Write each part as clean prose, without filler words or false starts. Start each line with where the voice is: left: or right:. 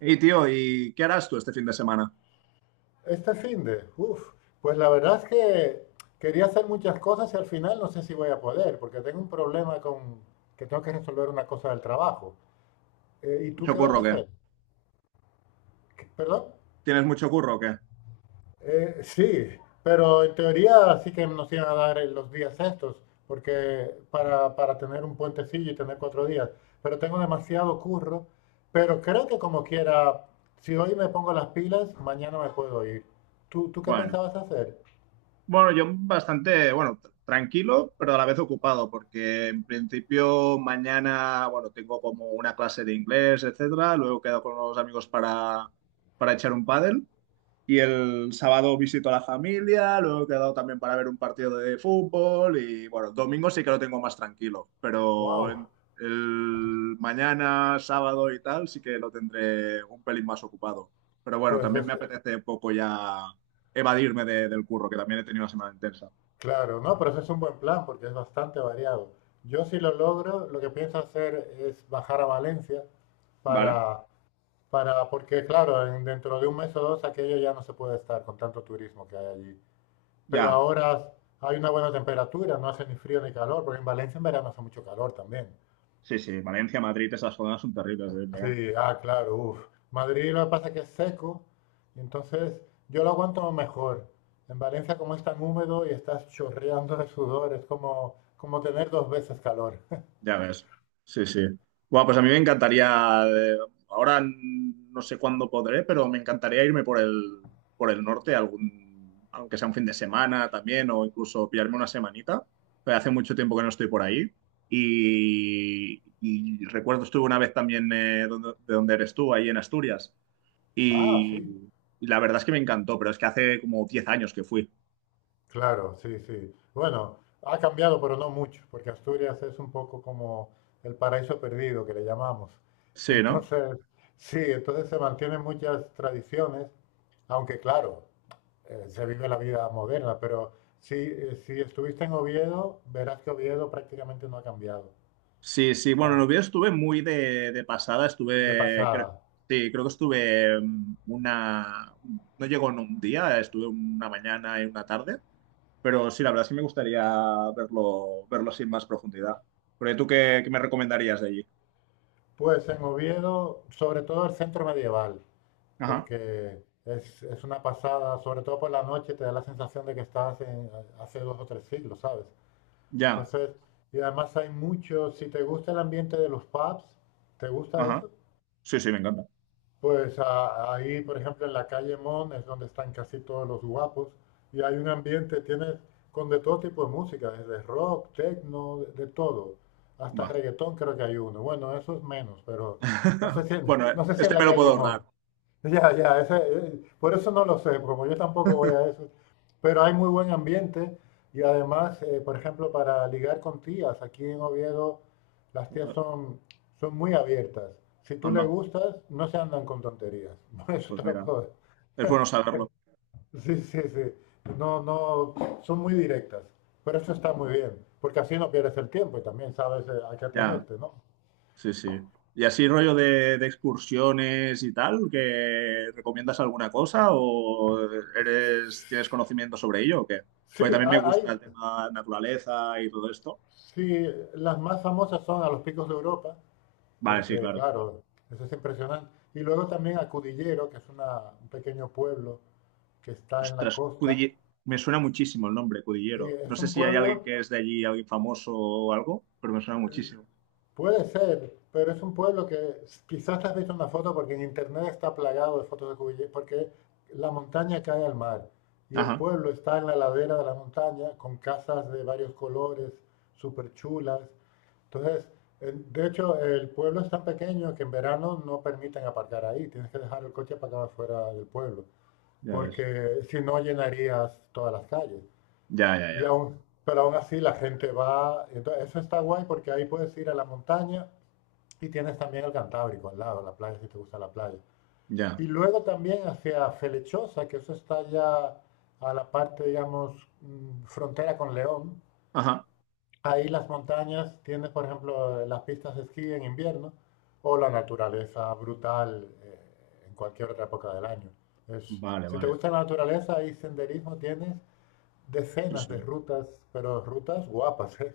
right: Y tío, ¿y qué harás tú este fin de semana?
left: Este finde, uff, pues la verdad es que quería hacer muchas cosas y al final no sé si voy a poder, porque tengo un problema con que tengo que resolver una cosa del trabajo. ¿Y tú
right: ¿Mucho
left: qué vas
right: curro
left: a
right: o qué?
left: hacer? ¿Perdón?
right: ¿Tienes mucho curro o qué?
left: Sí, pero en teoría sí que nos iban a dar los días estos, porque para tener un puentecillo y tener 4 días, pero tengo demasiado curro, pero creo que como quiera, si hoy me pongo las pilas, mañana me puedo ir. ¿Tú qué
right: Bueno,
left: pensabas hacer?
right: bueno, yo bastante, bueno, tranquilo, pero a la vez ocupado, porque en principio mañana, bueno, tengo como una clase de inglés, etcétera. Luego quedo con los amigos para echar un pádel. Y el sábado visito a la familia, luego he quedado también para ver un partido de fútbol y bueno, domingo sí que lo tengo más tranquilo,
left: Wow,
right: el mañana, sábado y tal sí que lo tendré un pelín más ocupado. Pero bueno,
left: pues.
right: también me apetece un poco ya evadirme del curro, que también he tenido una semana intensa.
left: Claro, no, pero ese es un buen plan porque es bastante variado. Yo si lo logro, lo que pienso hacer es bajar a Valencia
right: ¿Vale?
left: para, porque claro, dentro de un mes o dos aquello ya no se puede estar con tanto turismo que hay allí. Pero
right: Ya.
left: ahora hay una buena temperatura, no hace ni frío ni calor, porque en Valencia en verano hace mucho calor también.
right: Sí, sí, Valencia, Madrid, esas zonas son terribles, ¿eh?
left: Sí, ah, claro, uff. Madrid lo que pasa es que es seco, y entonces yo lo aguanto mejor. En Valencia, como es tan húmedo y estás chorreando de sudor, es como tener dos veces calor.
right: Ya ves. Sí, sí. Bueno, pues a mí me encantaría, eh, ahora no sé cuándo podré, pero me encantaría irme por el norte, algún, aunque sea un fin de semana también, o incluso pillarme una semanita. Pero hace mucho tiempo que no estoy por ahí. Y recuerdo, estuve una vez también de donde eres tú, ahí en Asturias.
left: Ah, sí,
right: Y, y la verdad es que me encantó, pero es que hace como 10 años que fui.
left: claro, sí, sí. Bueno, ha cambiado, pero no mucho, porque Asturias es un poco como el paraíso perdido que le llamamos. Y
right: Sí, ¿no?
left: entonces, sí, entonces se mantienen muchas tradiciones, aunque claro, se vive la vida moderna, pero si estuviste en Oviedo, verás que Oviedo prácticamente no ha cambiado,
right: Sí, sí, bueno, en
left: está
right: Oviedo estuve muy de pasada,
left: de
right: estuve, creo,
left: pasada.
right: sí, creo que estuve no llegó en un día, estuve una mañana y una tarde, pero sí, la verdad sí me gustaría verlo, verlo sin más profundidad. Porque tú, ¿qué me recomendarías de allí?
left: Pues en Oviedo, sobre todo el centro medieval,
right: Ajá,
left: porque es una pasada, sobre todo por la noche te da la sensación de que estás hace 2 o 3 siglos, ¿sabes?
right: ya,
left: Entonces, y además hay mucho, si te gusta el ambiente de los pubs, ¿te gusta
right: ajá,
left: eso?
right: sí, sí, me encanta,
left: Pues ahí, por ejemplo, en la calle Mon es donde están casi todos los guapos y hay un ambiente, tienes con de todo tipo de música, desde rock, techno, de todo, hasta
right: va.
left: reggaetón creo que hay uno. Bueno, eso es menos, pero no sé si en,
right: Bueno,
left: no sé si en
right: este me
left: la
right: lo
left: calle
right: puedo
left: Mon.
right: ahorrar.
left: Ya, ya, ese, por eso no lo sé, porque yo tampoco voy a eso. Pero hay muy buen ambiente y además, por ejemplo, para ligar con tías, aquí en Oviedo las tías
right: Ostras,
left: son, muy abiertas. Si tú le
right: anda,
left: gustas, no se andan con tonterías. Eso
right: pues
left: te lo
right: mira,
left: puedo decir.
right: es bueno saberlo.
left: Sí, sí, sí. No, no, son muy directas. Pero eso está muy bien, porque así no pierdes el tiempo y también sabes a qué
right: Ya.
left: atenderte, ¿no?
right: Sí, sí. ¿Y así rollo de excursiones y tal? ¿Que recomiendas alguna cosa o eres, tienes conocimiento sobre ello o qué?
left: Sí,
right: Porque también me
left: hay,
right: gusta el tema naturaleza y todo esto.
left: sí, las más famosas son a los picos de Europa.
right: Vale, sí,
left: Porque
right: claro.
left: claro, eso es impresionante. Y luego también a Cudillero, que es un pequeño pueblo que está en la
right: Ostras,
left: costa.
right: Me suena muchísimo el nombre,
left: Sí,
right: Cudillero. No
left: es
right: sé
left: un
right: si hay alguien
left: pueblo,
right: que es de allí, alguien famoso o algo, pero me suena muchísimo.
left: puede ser, pero es un pueblo que quizás te has visto una foto porque en internet está plagado de fotos de Cudillero, porque la montaña cae al mar y el
right: Ajá,
left: pueblo está en la ladera de la montaña con casas de varios colores, súper chulas. Entonces, de hecho, el pueblo es tan pequeño que en verano no permiten aparcar ahí, tienes que dejar el coche para acá afuera del pueblo,
right: ya ves.
left: porque si no llenarías todas las calles.
right: Ya, ya, ya.
left: Pero aún así la gente va, entonces eso está guay porque ahí puedes ir a la montaña y tienes también el Cantábrico al lado, la playa, si te gusta la playa. Y
right: Ya.
left: luego también hacia Felechosa, que eso está ya a la parte, digamos, frontera con León.
right: Ajá.
left: Ahí las montañas, tienes por ejemplo las pistas de esquí en invierno o la naturaleza brutal en cualquier otra época del año.
right: Vale,
left: Si te
right: vale.
left: gusta la naturaleza, ahí senderismo tienes
right: Sí,
left: decenas de
right: sí.
left: rutas, pero rutas guapas, ¿eh?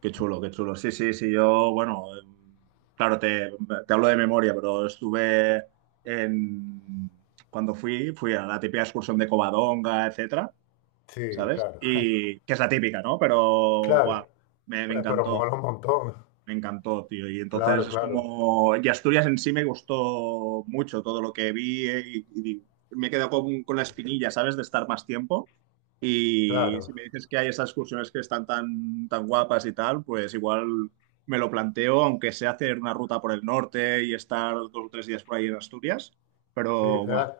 right: Qué chulo, qué chulo. Sí, sí, sí, yo, bueno, claro, te hablo de memoria, pero estuve en... Cuando fui, fui a la típica excursión de Covadonga, etcétera,
left: Sí,
right: ¿sabes?
left: claro,
right: Y que es la típica, ¿no? Pero, guau,
left: claro,
right: me
left: Pero
right: encantó.
left: mola un montón,
right: Me encantó, tío. Y entonces
left: claro,
right: es
left: claro,
right: como. Y Asturias en sí me gustó mucho todo lo que vi y me he quedado con la espinilla, ¿sabes? De estar más tiempo. Y si
left: claro,
right: me dices que hay esas excursiones que están tan guapas y tal, pues igual me lo planteo, aunque sea hacer una ruta por el norte y estar 2 o 3 días por ahí en Asturias.
left: sí,
right: Pero, buah,
left: serás,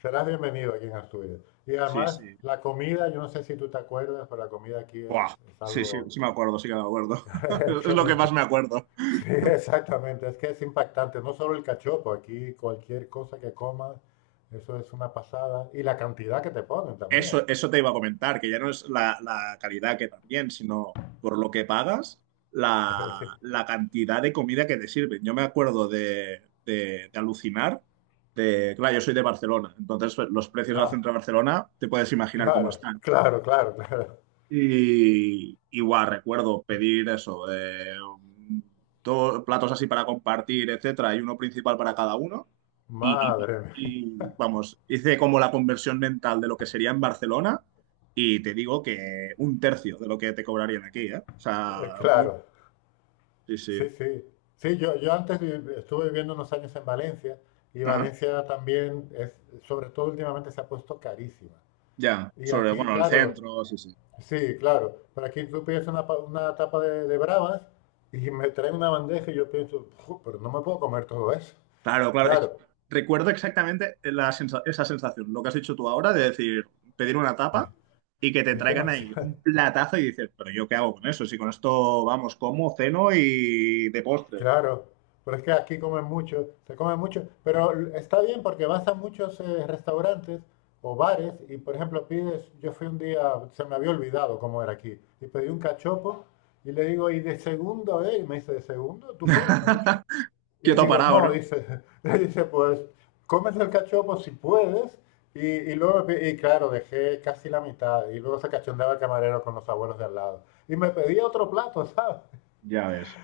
left: serás bienvenido aquí en Asturias. Y
right: sí,
left: además,
right: sí.
left: la comida, yo no sé si tú te acuerdas, pero la comida aquí es,
right: Buah,
left: es
right: sí, sí,
left: algo
right: sí me acuerdo, sí que me acuerdo. Es lo que más
left: excelente.
right: me acuerdo.
left: Sí, exactamente, es que es impactante, no solo el cachopo, aquí cualquier cosa que comas, eso es una pasada, y la cantidad que te ponen también.
right: Eso te iba a comentar, que ya no es la calidad que también, sino por lo que pagas,
left: Sí.
right: la cantidad de comida que te sirven. Yo me acuerdo de alucinar, de, claro, yo soy de Barcelona, entonces pues, los precios del
left: Ah,
right: centro de Barcelona, te puedes imaginar cómo
left: claro,
right: están.
left: claro, claro, claro.
right: Y igual recuerdo pedir eso, dos platos así para compartir, etcétera, y uno principal para cada uno. Y, y-
left: Madre mía,
right: vamos, hice como la conversión mental de lo que sería en Barcelona y te digo que un tercio de lo que te cobrarían aquí, ¿eh? O sea, muy...
left: claro,
right: Sí, sí.
left: sí, sí. Sí, yo antes estuve viviendo unos años en Valencia y
right: Ajá.
left: Valencia también es, sobre todo últimamente se ha puesto carísima.
right: Ya,
left: Y
right: sobre,
left: aquí,
right: bueno, el
left: claro,
right: centro, sí, sí.
left: sí, claro, pero aquí tú pides una tapa de bravas y me traen una bandeja y yo pienso, "Ju, pero no me puedo comer todo eso.
right: Claro, claro. Es que
left: Claro,
right: recuerdo exactamente esa sensación, lo que has hecho tú ahora, de decir, pedir una tapa y que te
left: es
right: traigan ahí un
left: demasiado.
right: platazo y dices, pero ¿yo qué hago con eso? Si con esto, vamos, como, ceno y de postre.
left: Claro, pero es que aquí comen mucho, se come mucho, pero está bien porque vas a muchos restaurantes o bares y, por ejemplo, pides, yo fui un día, se me había olvidado cómo era aquí, y pedí un cachopo y le digo, ¿y de segundo? A él? Y me dice, ¿de segundo? ¿Tú comes mucho? Y
right: Quieto
left: digo,
right: parado,
left: no,
right: ¿no?
left: dice, le dice, pues, comes el cachopo si puedes. Y luego, y claro, dejé casi la mitad y luego se cachondeaba el camarero con los abuelos de al lado. Y me pedía otro plato, ¿sabes?
right: Ya ves.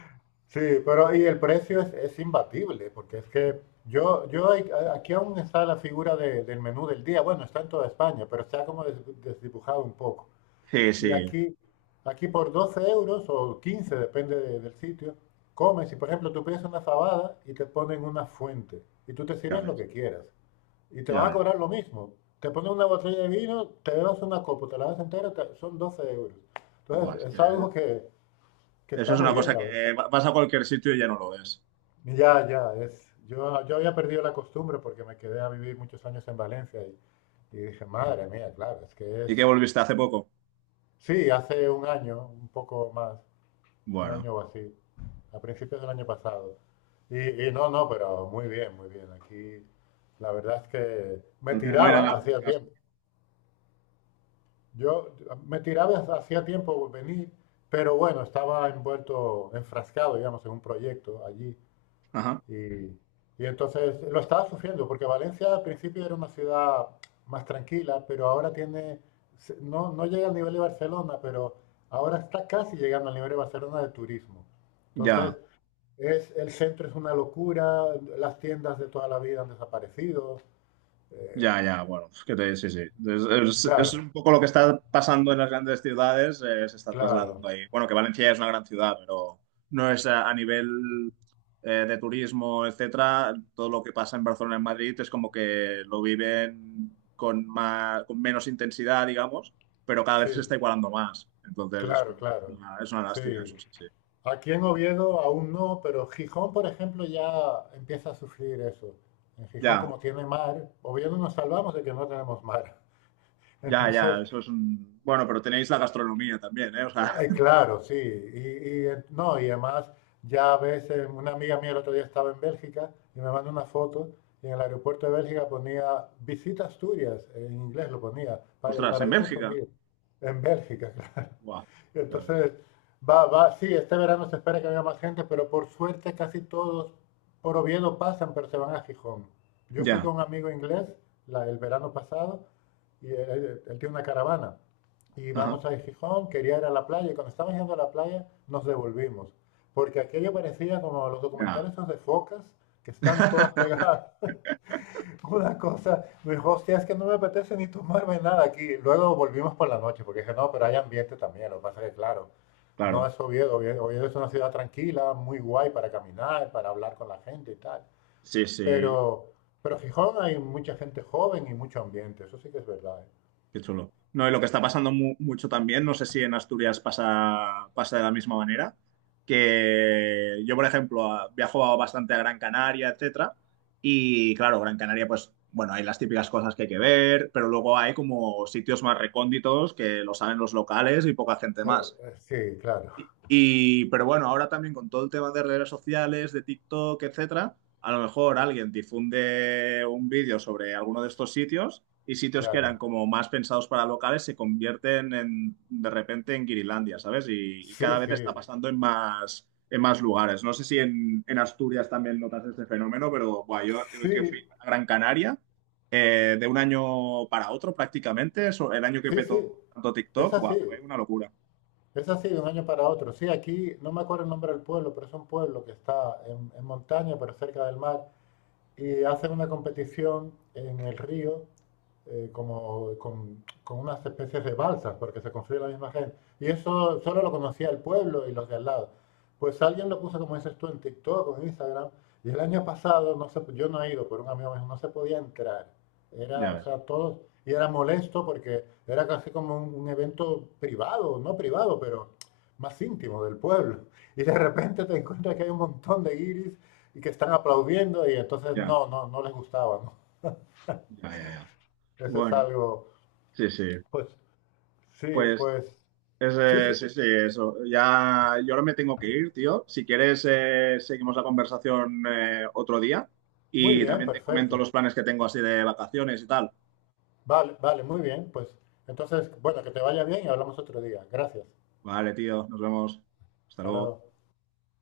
left: Sí, pero y el precio es imbatible, porque es que yo aquí aún está la figura del menú del día. Bueno, está en toda España, pero está como desdibujado un poco.
right: Sí,
left: Y
right: sí,
left: aquí por 12 euros o 15, depende del sitio, comes y por ejemplo tú pides una fabada y te ponen una fuente y tú te
right: ya
left: sirves lo
right: ves,
left: que quieras. Y te
right: ya
left: van a
right: ves.
left: cobrar lo mismo. Te ponen una botella de vino, te bebas una copa, te la das entera, son 12 euros. Entonces
right: Buah, es
left: es
right: que
left: algo que
right: eso
left: está
right: es
left: muy
right: una
left: bien,
right: cosa
left: la verdad.
right: que vas a cualquier sitio y ya no lo ves.
left: Ya, ya, es. Yo había perdido la costumbre porque me quedé a vivir muchos años en Valencia y, dije, madre mía, claro, es que
right: ¿Y qué
left: es.
right: volviste hace poco?
left: Sí, hace un año, un poco más, un
right: Bueno,
left: año o así, a principios del año pasado. Y no, no, pero muy bien, muy bien. Aquí la verdad es que me
right: al final no hay
left: tiraba
right: nada en
left: hacía
right: casa.
left: tiempo. Yo me tiraba hacía tiempo venir, pero bueno, estaba envuelto, enfrascado, digamos, en un proyecto allí.
right: Ajá,
left: Y, y entonces lo estaba sufriendo, porque Valencia al principio era una ciudad más tranquila, pero ahora tiene, no, no llega al nivel de Barcelona, pero ahora está casi llegando al nivel de Barcelona de turismo. Entonces,
right: ya.
left: el centro es una locura, las tiendas de toda la vida han desaparecido. eh,
right: Ya, ya, bueno, es que sí, sí. Es, es
left: claro,
right: un poco lo que está pasando en las grandes ciudades, se está trasladando
left: claro,
right: ahí. Bueno, que Valencia es una gran ciudad, pero no es a nivel de turismo, etcétera. Todo lo que pasa en Barcelona, en Madrid, es como que lo viven con más, con menos intensidad, digamos, pero cada vez se
left: sí,
right: está igualando más. Entonces
left: claro, claro,
right: es una lástima,
left: sí.
right: eso sí, sí.
left: Aquí en Oviedo aún no, pero Gijón, por ejemplo, ya empieza a sufrir eso. En Gijón,
right: Ya,
left: como tiene mar, Oviedo nos salvamos de que no tenemos mar.
right: ya,
left: Entonces,
right: ya, eso es un... Bueno, pero tenéis la gastronomía también, ¿eh? O sea,
left: claro, sí. Y, no, y además, ya a veces, una amiga mía el otro día estaba en Bélgica y me mandó una foto y en el aeropuerto de Bélgica ponía visita Asturias, en inglés lo ponía, para el
right: ostras, en
left: paraíso
right: Bélgica.
left: escondido, en Bélgica, claro.
right: Guau, ya ves.
left: Entonces, va, va, sí, este verano se espera que haya más gente, pero por suerte casi todos por Oviedo pasan, pero se van a Gijón. Yo fui
right: Ya,
left: con un amigo inglés el verano pasado y él tiene una caravana. Y
right: ajá,
left: vamos a Gijón, quería ir a la playa y cuando estábamos yendo a la playa nos devolvimos. Porque aquello parecía como los
right: ya.
left: documentales esos de focas que están todas pegadas una cosa, me dijo, hostia, es que no me apetece ni tomarme nada aquí. Luego volvimos por la noche, porque dije, no, pero hay ambiente también. Lo que pasa es que, claro, no
right: Claro,
left: es Oviedo. Oviedo es una ciudad tranquila, muy guay para caminar, para hablar con la gente y tal.
right: sí, sí,
left: Pero, pero Gijón hay mucha gente joven y mucho ambiente, eso sí que es verdad, ¿eh?
right: qué chulo. No, y lo que está pasando mucho también, no sé si en Asturias pasa, pasa de la misma manera, que yo, por ejemplo, viajo bastante a Gran Canaria, etcétera, y claro, Gran Canaria, pues, bueno, hay las típicas cosas que hay que ver, pero luego hay como sitios más recónditos que lo saben los locales y poca gente más.
left: Sí, claro,
right: Pero bueno, ahora también con todo el tema de redes sociales, de TikTok, etcétera, a lo mejor alguien difunde un vídeo sobre alguno de estos sitios y sitios que
left: claro.
right: eran como más pensados para locales se convierten en, de repente en Guirilandia, ¿sabes? Y
left: Sí,
right: cada vez
left: sí,
right: está pasando en más lugares. No sé si en Asturias también notas este fenómeno, pero buah, yo que fui
left: sí,
right: a Gran Canaria, de un año para otro prácticamente, eso, el año que
left: sí, sí,
right: petó tanto
left: es
right: TikTok, buah,
left: así.
right: fue una locura.
left: Es así de un año para otro. Sí, aquí no me acuerdo el nombre del pueblo, pero es un pueblo que está en montaña, pero cerca del mar y hacen una competición en el río como, con unas especies de balsas, porque se construye la misma gente. Y eso solo lo conocía el pueblo y los de al lado. Pues alguien lo puso, como dices tú, en TikTok o en Instagram, y el año pasado, yo no he ido, pero un amigo me dijo, no se podía entrar. Era,
right: Ya
left: o
right: ves,
left: sea, todos, y era molesto porque era casi como un evento privado, no privado, pero más íntimo del pueblo. Y de repente te encuentras que hay un montón de guiris y que están aplaudiendo y entonces
right: ya.
left: no, no, no les gustaba, ¿no?
right: Ya, ya, ya.
left: Eso es
right: Bueno,
left: algo,
right: sí, sí.
left: pues sí,
right: Pues
left: pues sí,
right: ese,
left: sí,
right: sí, sí, eso. Ya, yo ahora me tengo que ir, tío. Si quieres, seguimos la conversación otro día
left: muy
right: y
left: bien,
right: también te comento
left: perfecto.
right: los planes que tengo así de vacaciones y tal.
left: Vale, vale, muy bien, pues entonces, bueno, que te vaya bien y hablamos otro día. Gracias.
right: Vale, tío, nos vemos. Hasta
left: Hasta
right: luego.
left: luego.